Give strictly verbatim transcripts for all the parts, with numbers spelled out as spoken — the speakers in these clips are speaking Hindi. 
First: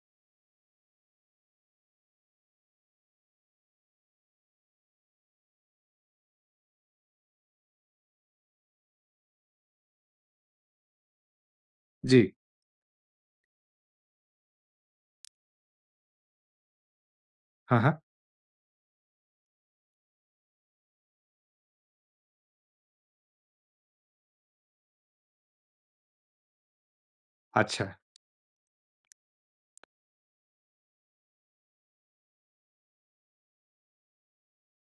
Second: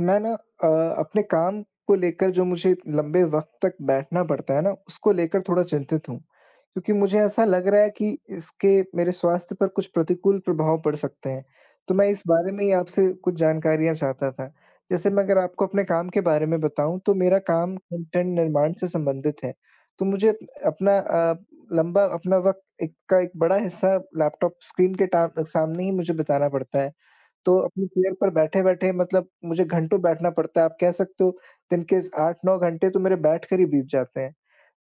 मैं ना अ, अपने काम को लेकर जो मुझे लंबे वक्त तक बैठना पड़ता है ना, उसको लेकर थोड़ा चिंतित हूँ। क्योंकि मुझे ऐसा लग रहा है कि इसके मेरे स्वास्थ्य पर कुछ प्रतिकूल प्रभाव पड़ सकते हैं। तो मैं इस जी। बारे में ही आपसे कुछ जानकारियाँ चाहता था। जैसे मैं अगर आपको अपने काम के बारे में बताऊँ तो मेरा काम हाँ, हाँ। कंटेंट निर्माण से संबंधित है। तो मुझे अपना अ, लंबा अपना वक्त एक का एक बड़ा हिस्सा लैपटॉप स्क्रीन के टा सामने ही मुझे बिताना पड़ता है। तो अपनी अच्छा। चेयर पर बैठे-बैठे मतलब मुझे घंटों बैठना पड़ता है। आप कह सकते हो, दिन के इस आठ नौ घंटे तो मेरे बैठ कर ही बीत जाते हैं।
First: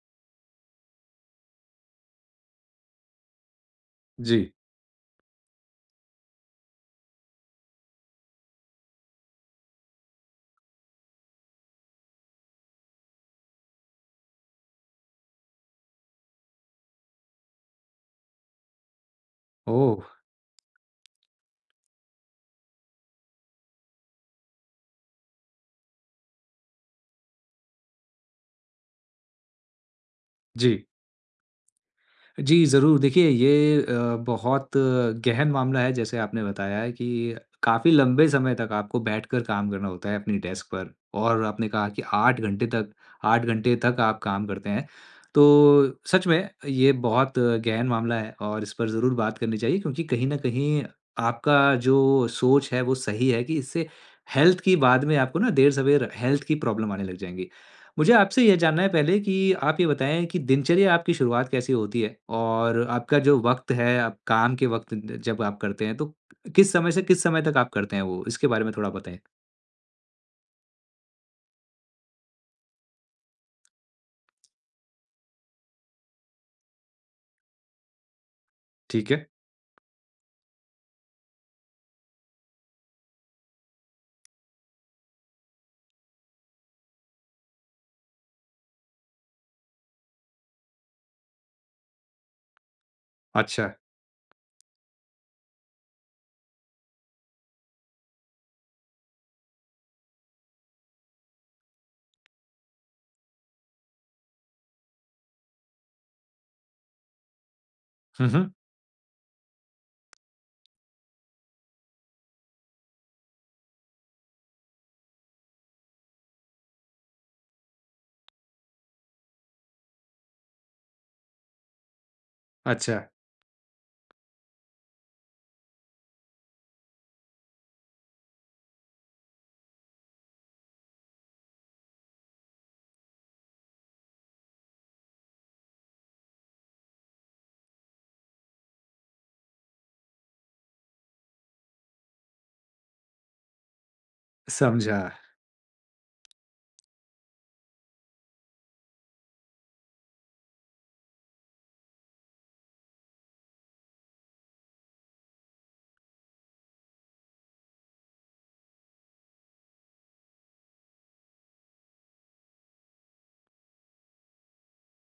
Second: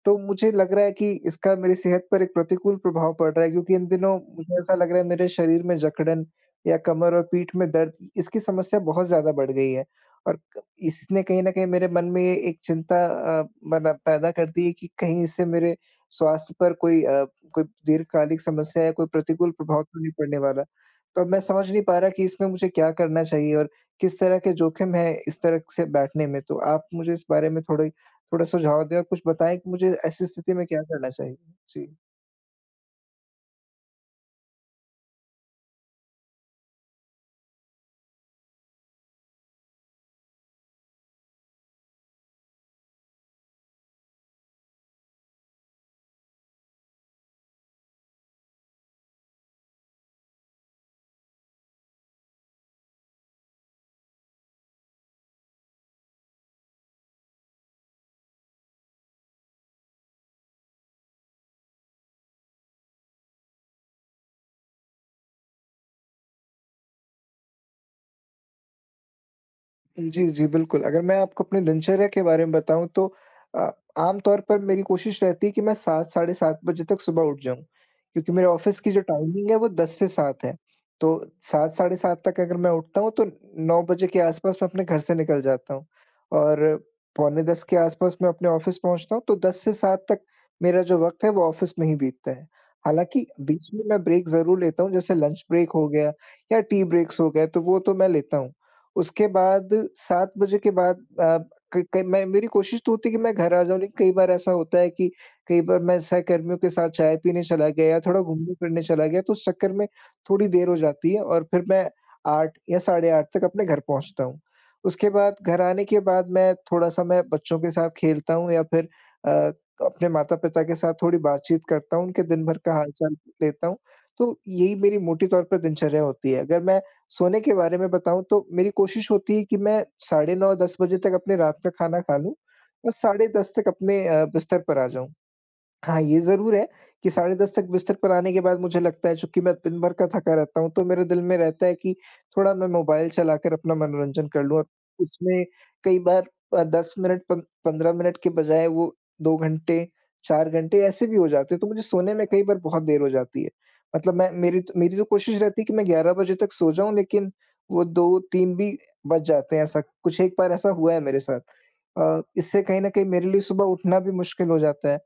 तो मुझे लग रहा है कि इसका मेरी सेहत पर एक प्रतिकूल प्रभाव पड़ रहा है, क्योंकि इन दिनों जी। मुझे ऐसा लग रहा है, मेरे शरीर में जकड़न या कमर और पीठ में दर्द, इसकी समस्या बहुत ज़्यादा बढ़ गई है। और क इसने कहीं न कहीं मेरे मन में ये एक चिंता अ, बना पैदा कर दी है कि कहीं इससे मेरे स्वास्थ्य पर कोई अ, कोई दीर्घकालिक समस्या या कोई प्रतिकूल प्रभाव ओह! तो नहीं पड़ने वाला। तो अब मैं समझ नहीं पा रहा कि इसमें मुझे क्या करना चाहिए और किस तरह के जोखिम है इस तरह से बैठने में? तो आप मुझे इस बारे में थोड़ी थोड़ा सुझाव दें और कुछ बताएँ कि मुझे ऐसी स्थिति में जी। क्या करना चाहिए? जी। जी, ज़रूर। देखिए ये अ, बहुत गहन मामला है जैसे आपने बताया है कि काफ़ी लंबे समय तक आपको बैठकर काम करना होता है अपनी डेस्क पर और आपने कहा कि आठ घंटे तक आठ घंटे तक आप काम करते हैं। तो सच में ये बहुत गहन मामला है और इस पर ज़रूर बात करनी चाहिए क्योंकि कहीं न कहीं आपका जो सोच है वो सही है कि इससे हेल्थ की बाद में आपको ना देर-सवेर हेल्थ की प्रॉब्लम आने लग जाएँगी। मुझे आपसे ये जानना है पहले कि आप ये बताएँ कि दिनचर्या आपकी शुरुआत कैसे होती है? और आपका जो वक़्त है, आप काम के वक़्त ज जब आप करते हैं, तो किस समय से किस समय तक आप करते हैं वो? इसके बारे में थोड़ा बताएँ। जी, जी, बिल्कुल। अगर मैं आपको अपनी दिनचर्या के बारे में बताऊँ तो अ, आम तौर पर मेरी कोशिश रहती है कि मैं सात साढ़े सात बजे तक सुबह उठ जाऊँ, क्योंकि मेरे ऑफ़िस की जो ठीक है। टाइमिंग है वो दस से सात है। तो सात साढ़े सात तक अगर मैं उठता हूँ तो नौ बजे के आस-पास मैं अपने घर से निकल जाता हूँ और पौने दस के आस-पास मैं अपने ऑफ़िस पहुँचता हूँ, तो दस से सात तक मेरा जो वक़्त है वो ऑफ़िस में ही बीतता है। हालाँकि अच्छा। बीच में मैं ब्रेक ज़रूर लेता हूँ, जैसे लंच ब्रेक हो गया या टी ब्रेक्स हो गए, तो वो तो मैं लेता हूँ। उसके बाद, सात बजे के बाद, अ, क क मैं मेरी कोशिश तो होती है कि मैं घर आ जाऊँ, लेकिन कई बार ऐसा होता है कि कई बार मैं सहकर्मियों के साथ चाय पीने चला गया या थोड़ा हुँ, हुँ। घूमने-फिरने चला गया, तो उस चक्कर में थोड़ी देर हो जाती है और फिर मैं आठ या साढ़े आठ तक अपने घर पहुँचता हूँ। उसके बाद घर आने के बाद मैं थोड़ा-सा मैं बच्चों के साथ खेलता हूँ या फिर अ, अपने माता-पिता के साथ थोड़ी बातचीत करता हूँ, उनके दिन भर का अच्छा, हाल-चाल लेता हूँ। तो यही मेरी मोटे तौर पर दिनचर्या होती है। अगर मैं सोने के बारे में बताऊँ, तो मेरी कोशिश होती है कि मैं साढ़े नौ दस बजे तक अपने रात का खाना खा लूँ और साढ़े दस तक अपने अ, बिस्तर पर आ जाऊँ। हाँ, ये ज़रूर है कि साढ़े दस तक बिस्तर पर आने के बाद मुझे लगता है, चूँकि मैं दिन भर का थका रहता हूँ, तो मेरे दिल में रहता है कि थोड़ा मैं मोबाइल चलाकर अपना मनोरंजन कर लूँ, और समझा। उसमें कई बार अ, दस मिनट पन पंद्रह मिनट के बजाय वो दो घंटे, चार घंटे ऐसे भी हो जाते हैं, तो मुझे सोने में कई बार बहुत देर हो जाती है। मतलब मैं मेरी तो मेरी तो कोशिश रहती है कि मैं ग्यारह बजे तक सो जाऊँ, लेकिन वो दो तीन भी बज जाते हैं, ऐसा कुछ एक बार ऐसा हुआ है मेरे साथ। अ, इससे कहीं न कहीं मेरे लिए सुबह उठना भी मुश्किल हो जाता है।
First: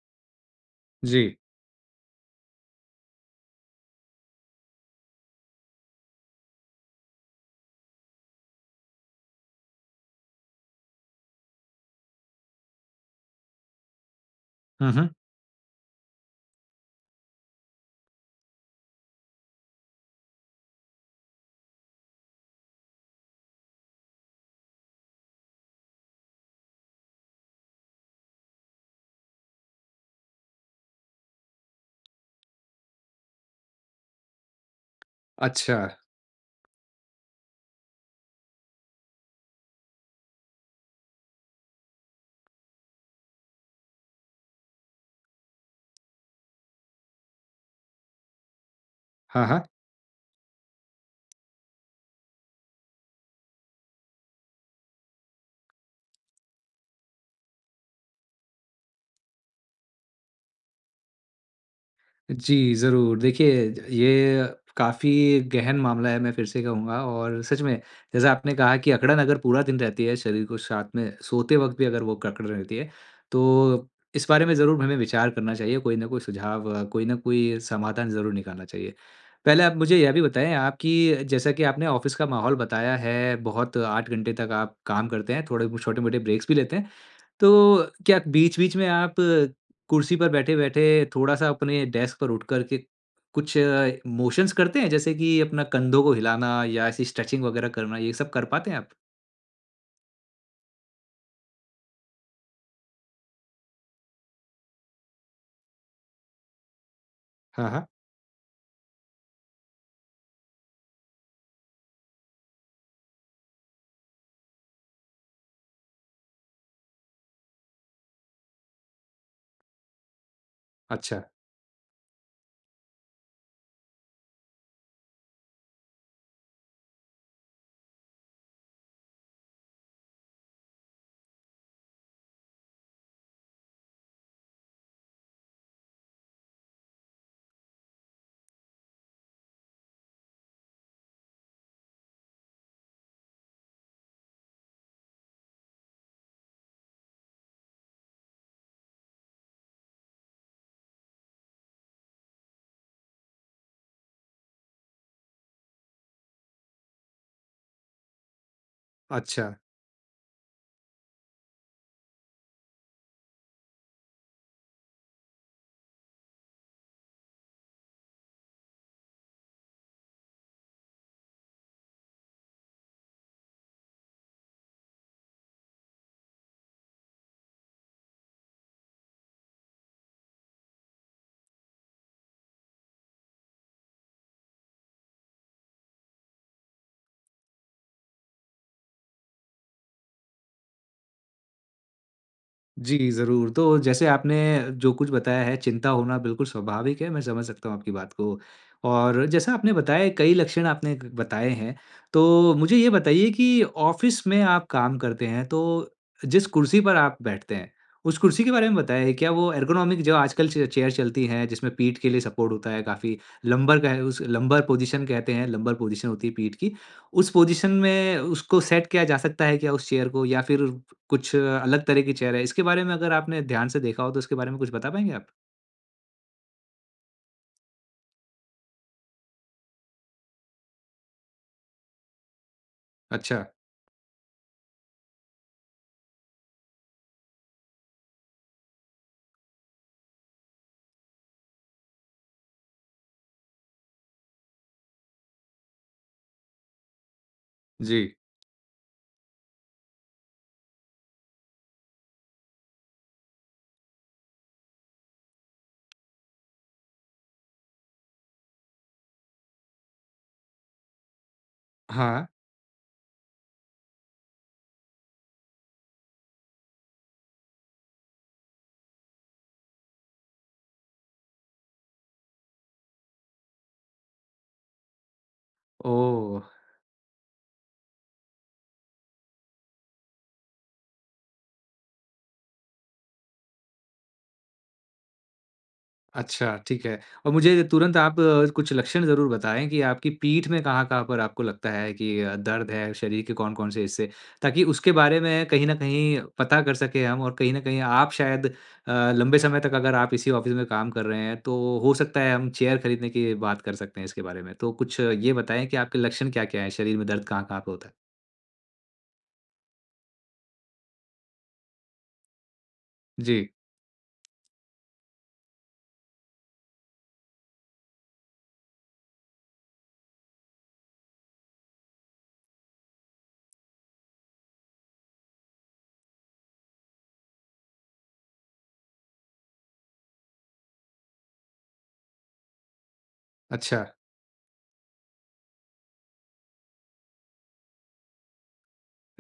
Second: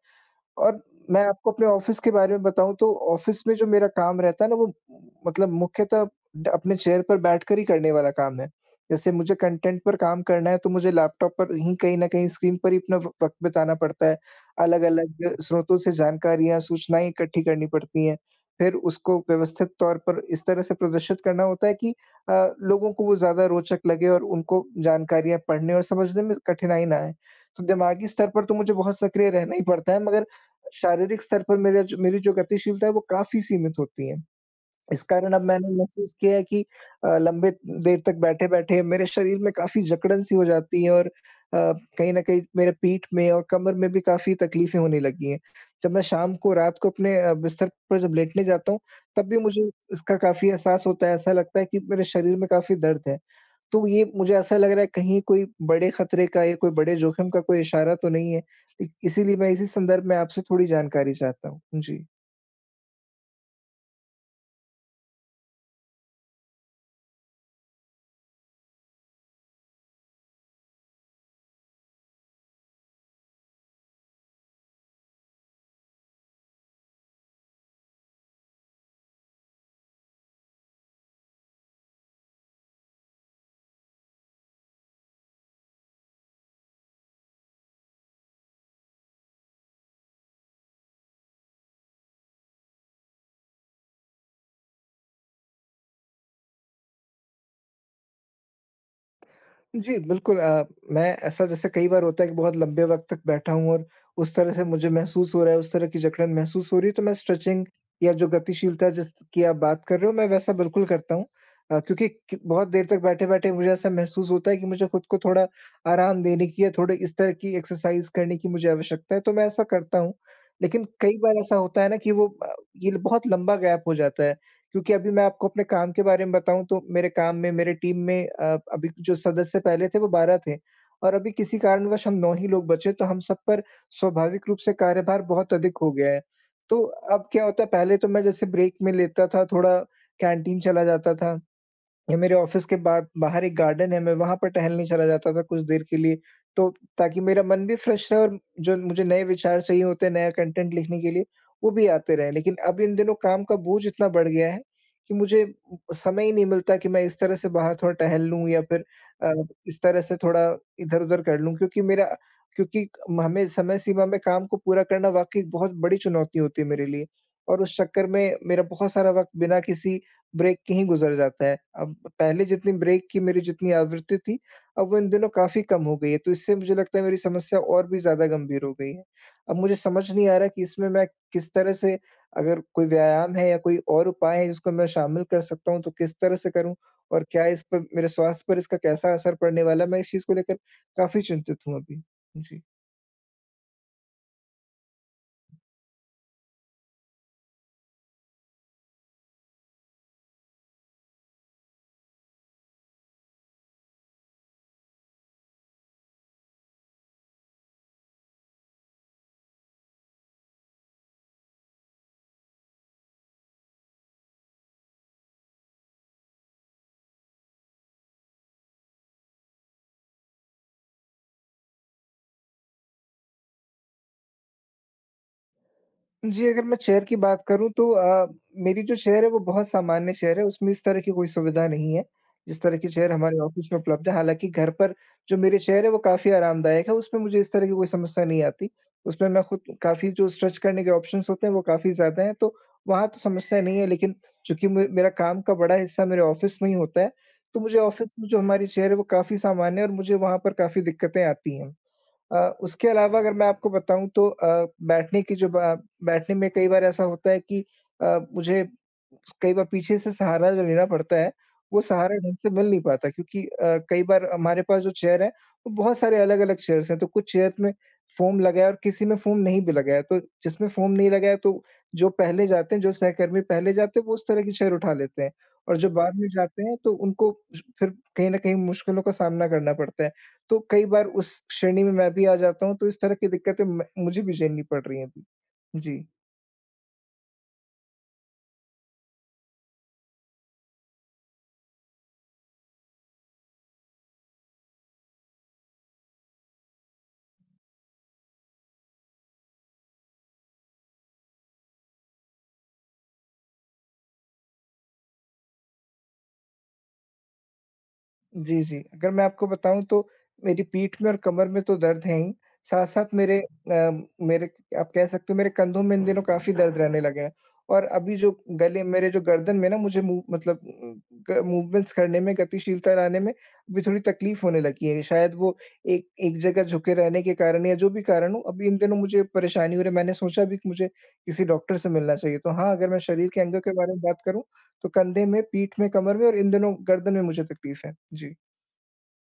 और मैं जी। आपको अपने ऑफ़िस के बारे में बताऊँ, तो ऑफ़िस में जो मेरा काम रहता है ना, वो मतलब मुख्यतः ड अपने चेयर पर बैठकर ही करने वाला काम है। जैसे मुझे कंटेंट पर काम करना है, तो मुझे लैपटॉप पर ही कहीं न कहीं स्क्रीन पर ही अपना व वक़्त बिताना पड़ता है। हुँ, हुँ। अलग-अलग स्रोतों से जानकारियाँ, सूचनाएँ इकट्ठी करनी पड़ती हैं। फिर उसको व्यवस्थित तौर पर इस तरह से प्रदर्शित करना होता है कि अ, लोगों को वो ज़्यादा रोचक लगे और उनको जानकारियाँ पढ़ने और समझने में कठिनाई ना आए। तो दिमागी स्तर पर तो मुझे बहुत सक्रिय रहना ही पड़ता है, मगर शारीरिक स्तर पर मेरा जो मेरी जो गतिशीलता है वो काफ़ी सीमित होती है। इस कारण अब मैंने अच्छा। महसूस किया है कि अ, लंबे देर तक बैठे-बैठे मेरे शरीर में काफ़ी जकड़न सी हो जाती है और अ, कहीं न कहीं मेरे पीठ में और कमर में भी काफ़ी तकलीफ़ें होने लगी हैं। जब मैं शाम को, रात को अपने अ, बिस्तर पर जब लेटने जाता हूँ, तब भी हाँ, हाँ। मुझे इसका काफ़ी एहसास होता है, ऐसा लगता है कि मेरे शरीर में काफ़ी दर्द है। तो ये मुझे ऐसा लग रहा है, कहीं कोई बड़े खतरे का या कोई बड़े जोखिम का कोई इशारा तो नहीं है। इ इसीलिए मैं इसी संदर्भ में आपसे थोड़ी जानकारी चाहता हूँ। जी। जी, ज़रूर। देखिए, ये काफ़ी गहन मामला है, मैं फिर से कहूँगा और सच में, जैसा आपने कहा कि अकड़न अगर पूरा दिन रहती है शरीर को साथ में सोते वक़्त भी अगर वो अकड़ रहती है, तो इस बारे में ज़रूर हमें विचार करना चाहिए, कोई ना कोई सुझाव, अ, कोई ना कोई समाधान ज़रूर निकालना चाहिए। पहले आप मुझे यह भी बताएँ आप कि जैसा कि आपने ऑफ़िस का माहौल बताया है, बहुत आठ घंटे तक आप काम करते हैं, थोड़े छोटे-मोटे ब्रेक्स भी लेते हैं, तो क्या बीच-बीच में आप अ, कुर्सी पर बैठे-बैठे थोड़ा-सा अपने डेस्क पर उठ कर के कुछ मोशंस करते हैं? जैसे कि अपना कंधों को हिलाना या ऐसी स्ट्रेचिंग वगैरह करना, ये सब कर पाते हैं आप? जी, बिल्कुल। अ, मैं ऐसा, जैसे कई बार होता है कि बहुत लंबे वक़्त तक बैठा हूँ और उस तरह से मुझे महसूस हो रहा है, उस तरह की जकड़न महसूस हो रही है, तो मैं स्ट्रेचिंग हाँ, हाँ। या जो गतिशीलता जिस की आप बात कर रहे हो, मैं वैसा बिल्कुल करता हूँ। अ, क्योंकि क बहुत देर तक बैठे-बैठे मुझे ऐसा महसूस होता है कि मुझे खुद को थोड़ा आराम देने की या थोड़े इस तरह की एक्सरसाइज़ करने की मुझे आवश्यकता है, तो मैं ऐसा करता हूँ। लेकिन कई अच्छा, बार ऐसा होता है ना कि वो अ, ये बहुत लंबा गैप हो जाता है। क्योंकि अभी मैं आपको अपने काम के बारे में बताऊँ, तो मेरे काम में, मेरे टीम में, अ, अभी जो सदस्य पहले थे वो बारह थे और अभी किसी कारणवश हम नौ ही लोग बचे, तो हम सब पर स्वाभाविक रूप से कार्यभार बहुत अधिक हो गया है। तो अब क्या होता है, पहले तो मैं जैसे ब्रेक में लेता था, थोड़ा कैंटीन चला जाता था। ये मेरे ऑफिस के बाद बाहर एक गार्डन है, मैं वहाँ पर टहलने चला जाता था कुछ देर के लिए, तो ताकि मेरा मन भी फ्रेश रहे और जो मुझे नए विचार चाहिए होते हैं, नया कंटेंट लिखने के लिए, वो भी आते रहें। लेकिन अब इन दिनों काम का बोझ इतना बढ़ गया है कि मुझे समय ही नहीं मिलता कि मैं इस तरह से बाहर थोड़ा टहल लूँ, या फिर अ, अच्छा। इस तरह से थोड़ा इधर-उधर कर लूँ, क्योंकि मेरा क्योंकि हमें समय सीमा में काम को पूरा करना वाक़ई बहुत बड़ी चुनौती होती है मेरे लिए, और उस चक्कर में मेरा बहुत सारा वक़्त बिना किसी ब्रेक के ही गुज़र जाता है। अब पहले जितनी ब्रेक की मेरी जितनी आवृत्ति थी, अब वो इन दिनों काफ़ी कम हो गई है, तो इससे मुझे लगता है मेरी समस्या और भी ज़्यादा गंभीर हो गई है। अब मुझे समझ नहीं आ रहा कि इसमें मैं किस तरह से, अगर कोई व्यायाम है या कोई और उपाय है जिसको मैं शामिल कर सकता हूँ, तो किस तरह से करूँ? और क्या इस पर, मेरे स्वास्थ्य पर इसका कैसा असर पड़ने वाला है? मैं इस चीज़ को लेकर काफ़ी चिंतित हूँ अभी। जी। जी, ज़रूर। तो जैसे आपने जो कुछ बताया है, चिंता होना बिल्कुल स्वाभाविक है, मैं समझ सकता हूँ आपकी बात को। और जैसा आपने बताया कई लक्षण आपने ग बताए हैं, तो मुझे ये बताइए कि ऑफ़िस में आप काम करते हैं, तो जिस कुर्सी पर आप बैठते हैं, उस कुर्सी के बारे में बताइए, क्या वो एर्गोनॉमिक जो आजकल चे चेयर चलती हैं, जिसमें पीठ के लिए सपोर्ट होता है काफ़ी, लंबर का है उस लंबर पोज़ीशन कहते हैं, लंबर पोज़ीशन होती है पीठ की। उस पोज़ीशन में उसको सेट किया जा सकता है क्या उस चेयर को या फिर कुछ अलग तरह की चेयर है? इसके बारे में अगर आपने ध्यान से देखा हो तो इसके बारे में कुछ बता पाएँगे आप? जी, अगर मैं चेयर की बात करूँ तो अ, मेरी जो चेयर है वो बहुत सामान्य चेयर है, उसमें इस तरह की कोई सुविधा नहीं है, जिस तरह की चेयर हमारे अच्छा, ऑफ़िस में उपलब्ध है। हालाँकि घर पर जो मेरी चेयर है वो काफ़ी आरामदायक है, उसमें मुझे इस तरह की कोई समस्या नहीं आती। उसमें मैं खुद काफ़ी, जो स्ट्रेच करने के ऑप्शंस होते हैं वो काफ़ी ज़्यादा हैं, तो वहाँ तो समस्या नहीं है। लेकिन चूँकि मे मेरा काम का बड़ा हिस्सा मेरे ऑफ़िस में ही होता है, तो मुझे जी। ऑफ़िस में जो हमारी चेयर है वो काफ़ी सामान्य है और मुझे वहाँ पर काफ़ी दिक्कतें आती हैं। अ, उसके अलावा अगर मैं आपको बताऊँ, तो अ, बैठने की जो बा बैठने में कई बार ऐसा होता है कि अ, मुझे कई बार पीछे से सहारा जो लेना पड़ता है, वो सहारा हाँ, ढंग से मिल नहीं पाता, क्योंकि अ, कई बार हमारे पास जो चेयर है, वो बहुत सारे अलग-अलग चेयर्स हैं, तो कुछ चेयर में फ़ोम लगा है और किसी में फ़ोम नहीं भी लगा है, तो जिसमें फ़ोम नहीं लगा है, तो जो पहले जाते हैं, जो सहकर्मी पहले जाते हैं, वो उस तरह की चेयर उठा लेते हैं, और जो बाद में ओह! जाते हैं तो उनको फिर कहीं न कहीं मुश्किलों का सामना करना पड़ता है। तो कई बार उस श्रेणी में मैं भी आ जाता हूँ, तो इस तरह की दिक्कतें मैं मुझे भी झेलनी पड़ रही हैं अभी। जी। अच्छा, ठीक है। और मुझे तुरंत आप अ, कुछ लक्षण ज़रूर बताएँ कि आपकी पीठ में कहाँ-कहाँ पर आपको लगता है कि अ, दर्द है, शरीर के कौन-कौन से हिस्से, ताकि उसके बारे में कहीं न कहीं पता कर सकें हम और कहीं न कहीं आप शायद अ, लंबे समय तक अगर आप इसी ऑफ़िस में काम कर रहे हैं, तो हो सकता है हम चेयर खरीदने की बात कर सकते हैं इसके बारे में। तो कुछ ये बताएँ कि आपके लक्षण क्या-क्या हैं? शरीर में दर्द कहाँ-कहाँ पे होता है? जी, जी। अगर मैं आपको बताऊँ तो मेरी पीठ में और कमर में तो दर्द है ही, साथ-साथ मेरे जी, अ, मेरे आप कह सकते हो मेरे कंधों में इन दिनों काफ़ी दर्द रहने लगा है। और अभी जो गले मेरे जो गर्दन में ना, मुझे मूव मतलब ग मूवमेंट्स करने में, गतिशीलता लाने में अभी थोड़ी तकलीफ़ होने लगी है। शायद वो एक एक जगह झुके रहने के कारण या जो भी कारण हो, अभी इन दिनों मुझे परेशानी हो रही है। मैंने सोचा भी कि मुझे किसी डॉक्टर से मिलना चाहिए। तो हाँ, अगर मैं शरीर के अंगों के अच्छा। बारे में बात करूँ, तो कंधे में, पीठ में, कमर में और इन दिनों गर्दन में मुझे तकलीफ़ है। जी।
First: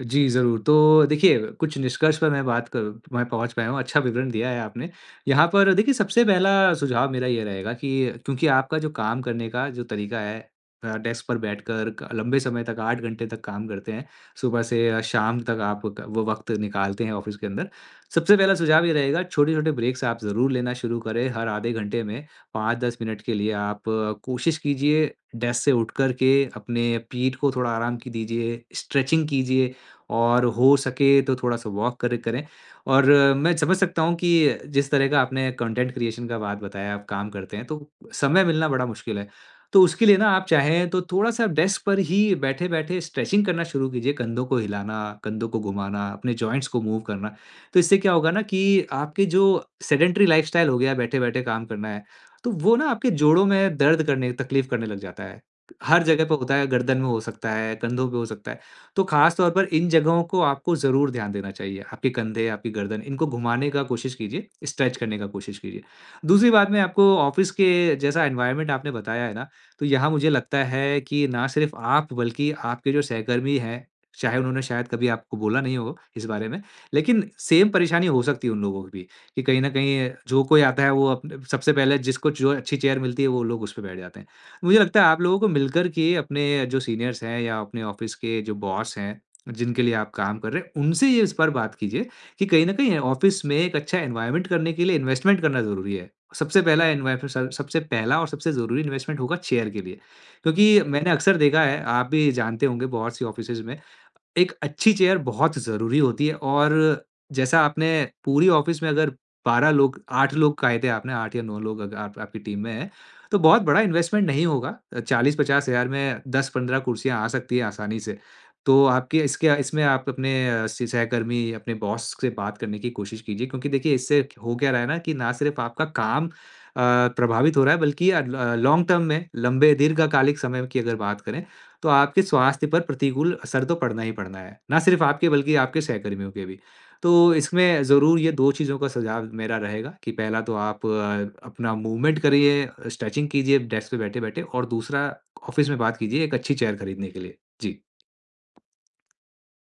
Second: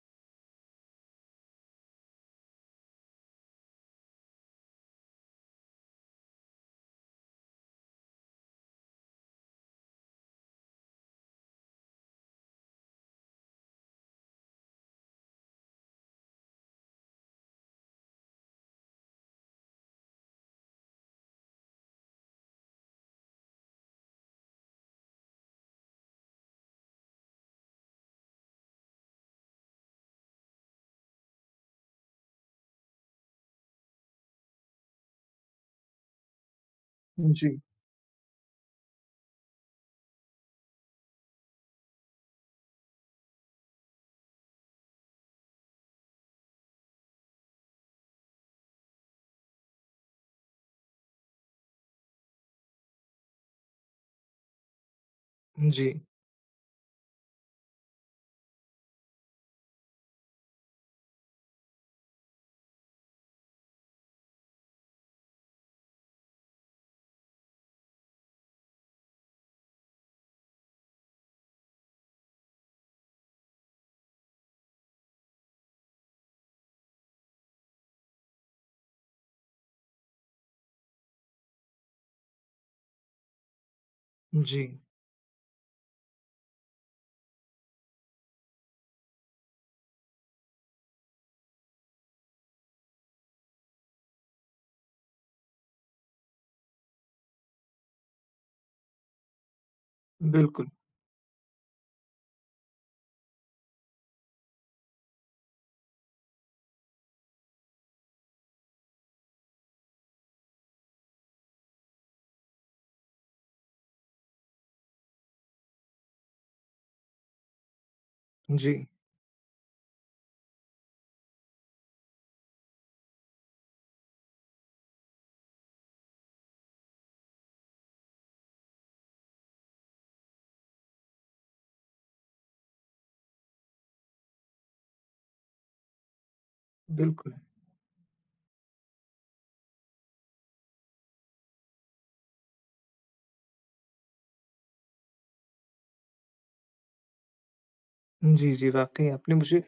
जी, ज़रूर। तो देखिए, कुछ निष्कर्ष पर मैं बात करूँ मैं पहुँच पाया हूँ, अच्छा विवरण दिया है आपने। यहाँ पर देखिए, सबसे पहला सुझाव मेरा ये रहेगा कि क्योंकि आपका जो काम करने का जो तरीका है अ, डेस्क पर बैठकर क लंबे समय तक आठ घंटे तक काम करते हैं, सुबह से अ, शाम तक आप क वो वक़्त निकालते हैं ऑफ़िस के अंदर। सबसे पहला सुझाव ये रहेगा, छोटे-छोटे ब्रेक्स आप ज़रूर लेना शुरू करें। हर आधे घंटे में पाँच से दस मिनट के लिए आप अ, कोशिश कीजिए डेस्क से उठ कर के अपने पीठ को थोड़ा आराम की दीजिए, स्ट्रेचिंग कीजिए और हो सके तो थोड़ा-सा वॉक करे करें। और अ, मैं समझ सकता हूँ कि जिस तरह का आपने कंटेंट क्रिएशन का बात बताया, आप काम जी, करते हैं, तो समय मिलना बड़ा मुश्किल है। तो उसके लिए ना आप चाहें तो थोड़ा-सा डेस्क पर ही बैठे-बैठे स्ट्रेचिंग करना शुरू कीजिए, कंधों को हिलाना, कंधों को घुमाना, अपने जॉइंट्स को मूव करना। तो इससे क्या होगा ना कि आपके जो सेडेंटरी लाइफ़स्टाइल हो गया, बैठे-बैठे काम करना है, तो वो ना आपके जोड़ों में दर्द करने तकलीफ़ करने लग जाता है। जी, हर जगह पे होता है, गर्दन में हो सकता है, कंधों पे हो सकता है। तो ख़ास तौर पर इन जगहों को आपको ज़रूर ध्यान देना चाहिए। आपके कंधे, आपकी गर्दन इनको घुमाने का कोशिश कीजिए, स्ट्रेच करने का कोशिश कीजिए। दूसरी बात मैं आपको ऑफ़िस के जैसा एनवायरनमेंट आपने बताया है ना, तो यहाँ मुझे लगता है कि ना सिर्फ़ आप बल्कि आपके जो सहकर्मी हैं, चाहे उन्होंने शायद कभी आपको बोला नहीं हो इस बारे में, लेकिन सेम परेशानी हो सकती है उन लोगों की भी कि कहीं न कहीं जो कोई आता है वो अपने सबसे पहले जिसको जो अच्छी चेयर मिलती है वो लोग उस पे बैठ जाते हैं। जी, मुझे लगता है आप लोगों को मिलकर के अपने जो सीनियर्स हैं या अपने ऑफिस के जो बॉस हैं, जिनके लिए आप काम कर रहे हैं, उनसे ये इस पर बात कीजिए कि कहीं न कहीं ऑफिस में एक अच्छा एनवायरनमेंट करने के लिए इन्वेस्टमेंट करना ज़रूरी है। सबसे पहला एनवायर स सबसे पहला और सबसे ज़रूरी इन्वेस्टमेंट होगा चेयर के लिए। बिल्कुल, क्योंकि मैंने अक्सर देखा है, आप भी जानते होंगे बहुत सी ऑफिसेज़ में एक अच्छी चेयर बहुत ज़रूरी होती है और जैसा आपने पूरी ऑफ़िस में अगर 12 लोग 8 लोग कहे थे आपने आठ या नौ लोग अग आप आपकी टीम में हैं, तो बहुत बड़ा इन्वेस्टमेंट नहीं होगा। अ, चालीस पचास हज़ार में दस पंद्रह कुर्सियाँ आ सकती हैं आसानी से। जी, तो आपके इसके इसमें आप अपने स सहकर्मी, अपने बॉस से बात करने की कोशिश कीजिए क्योंकि देखिए इससे हो क्या रहा है ना कि ना सिर्फ़ आपका काम अ, प्रभावित हो रहा है बल्कि अ, ल लॉन्ग टर्म में लंबे दीर्घकालिक समय की अगर बात करें तो आपके स्वास्थ्य पर प्रतिकूल असर तो पड़ना ही पड़ना है, ना सिर्फ़ आपके बल्कि आपके सहकर्मियों के भी। बिल्कुल। तो इसमें ज़रूर ये दो चीज़ों का सुझाव मेरा रहेगा कि पहला तो आप अ, अपना मूवमेंट करिए, स्ट्रेचिंग कीजिए डेस्क पे बैठे-बैठे और दूसरा ऑफ़िस में बात कीजिए एक अच्छी चेयर खरीदने के लिए। जी। जी, जी, वाक़ई आपने मुझे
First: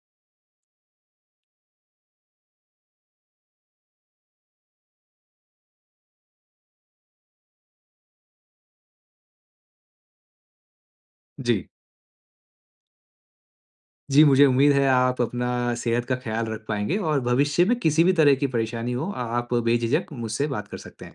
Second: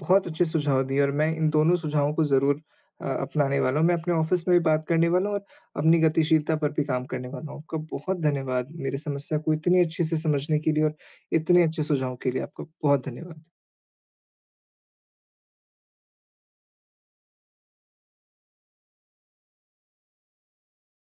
बहुत अच्छे सुझाव दिए और मैं इन दोनों सुझावों को ज़रूर अ, अपनाने वाला हूँ। मैं अपने ऑफ़िस में भी बात करने वाला हूँ और अपनी गतिशीलता पर भी काम करने वाला हूँ। आपका बहुत धन्यवाद, मेरी समस्या को इतनी अच्छे से समझने के लिए और इतने जी। अच्छे सुझाव के लिए आपका बहुत धन्यवाद। जी, मुझे उम्मीद है आप अपना सेहत का ख़्याल रख पाएँगे और भविष्य में किसी भी तरह की परेशानी हो, आप बेझिझक मुझसे बात कर सकते हैं।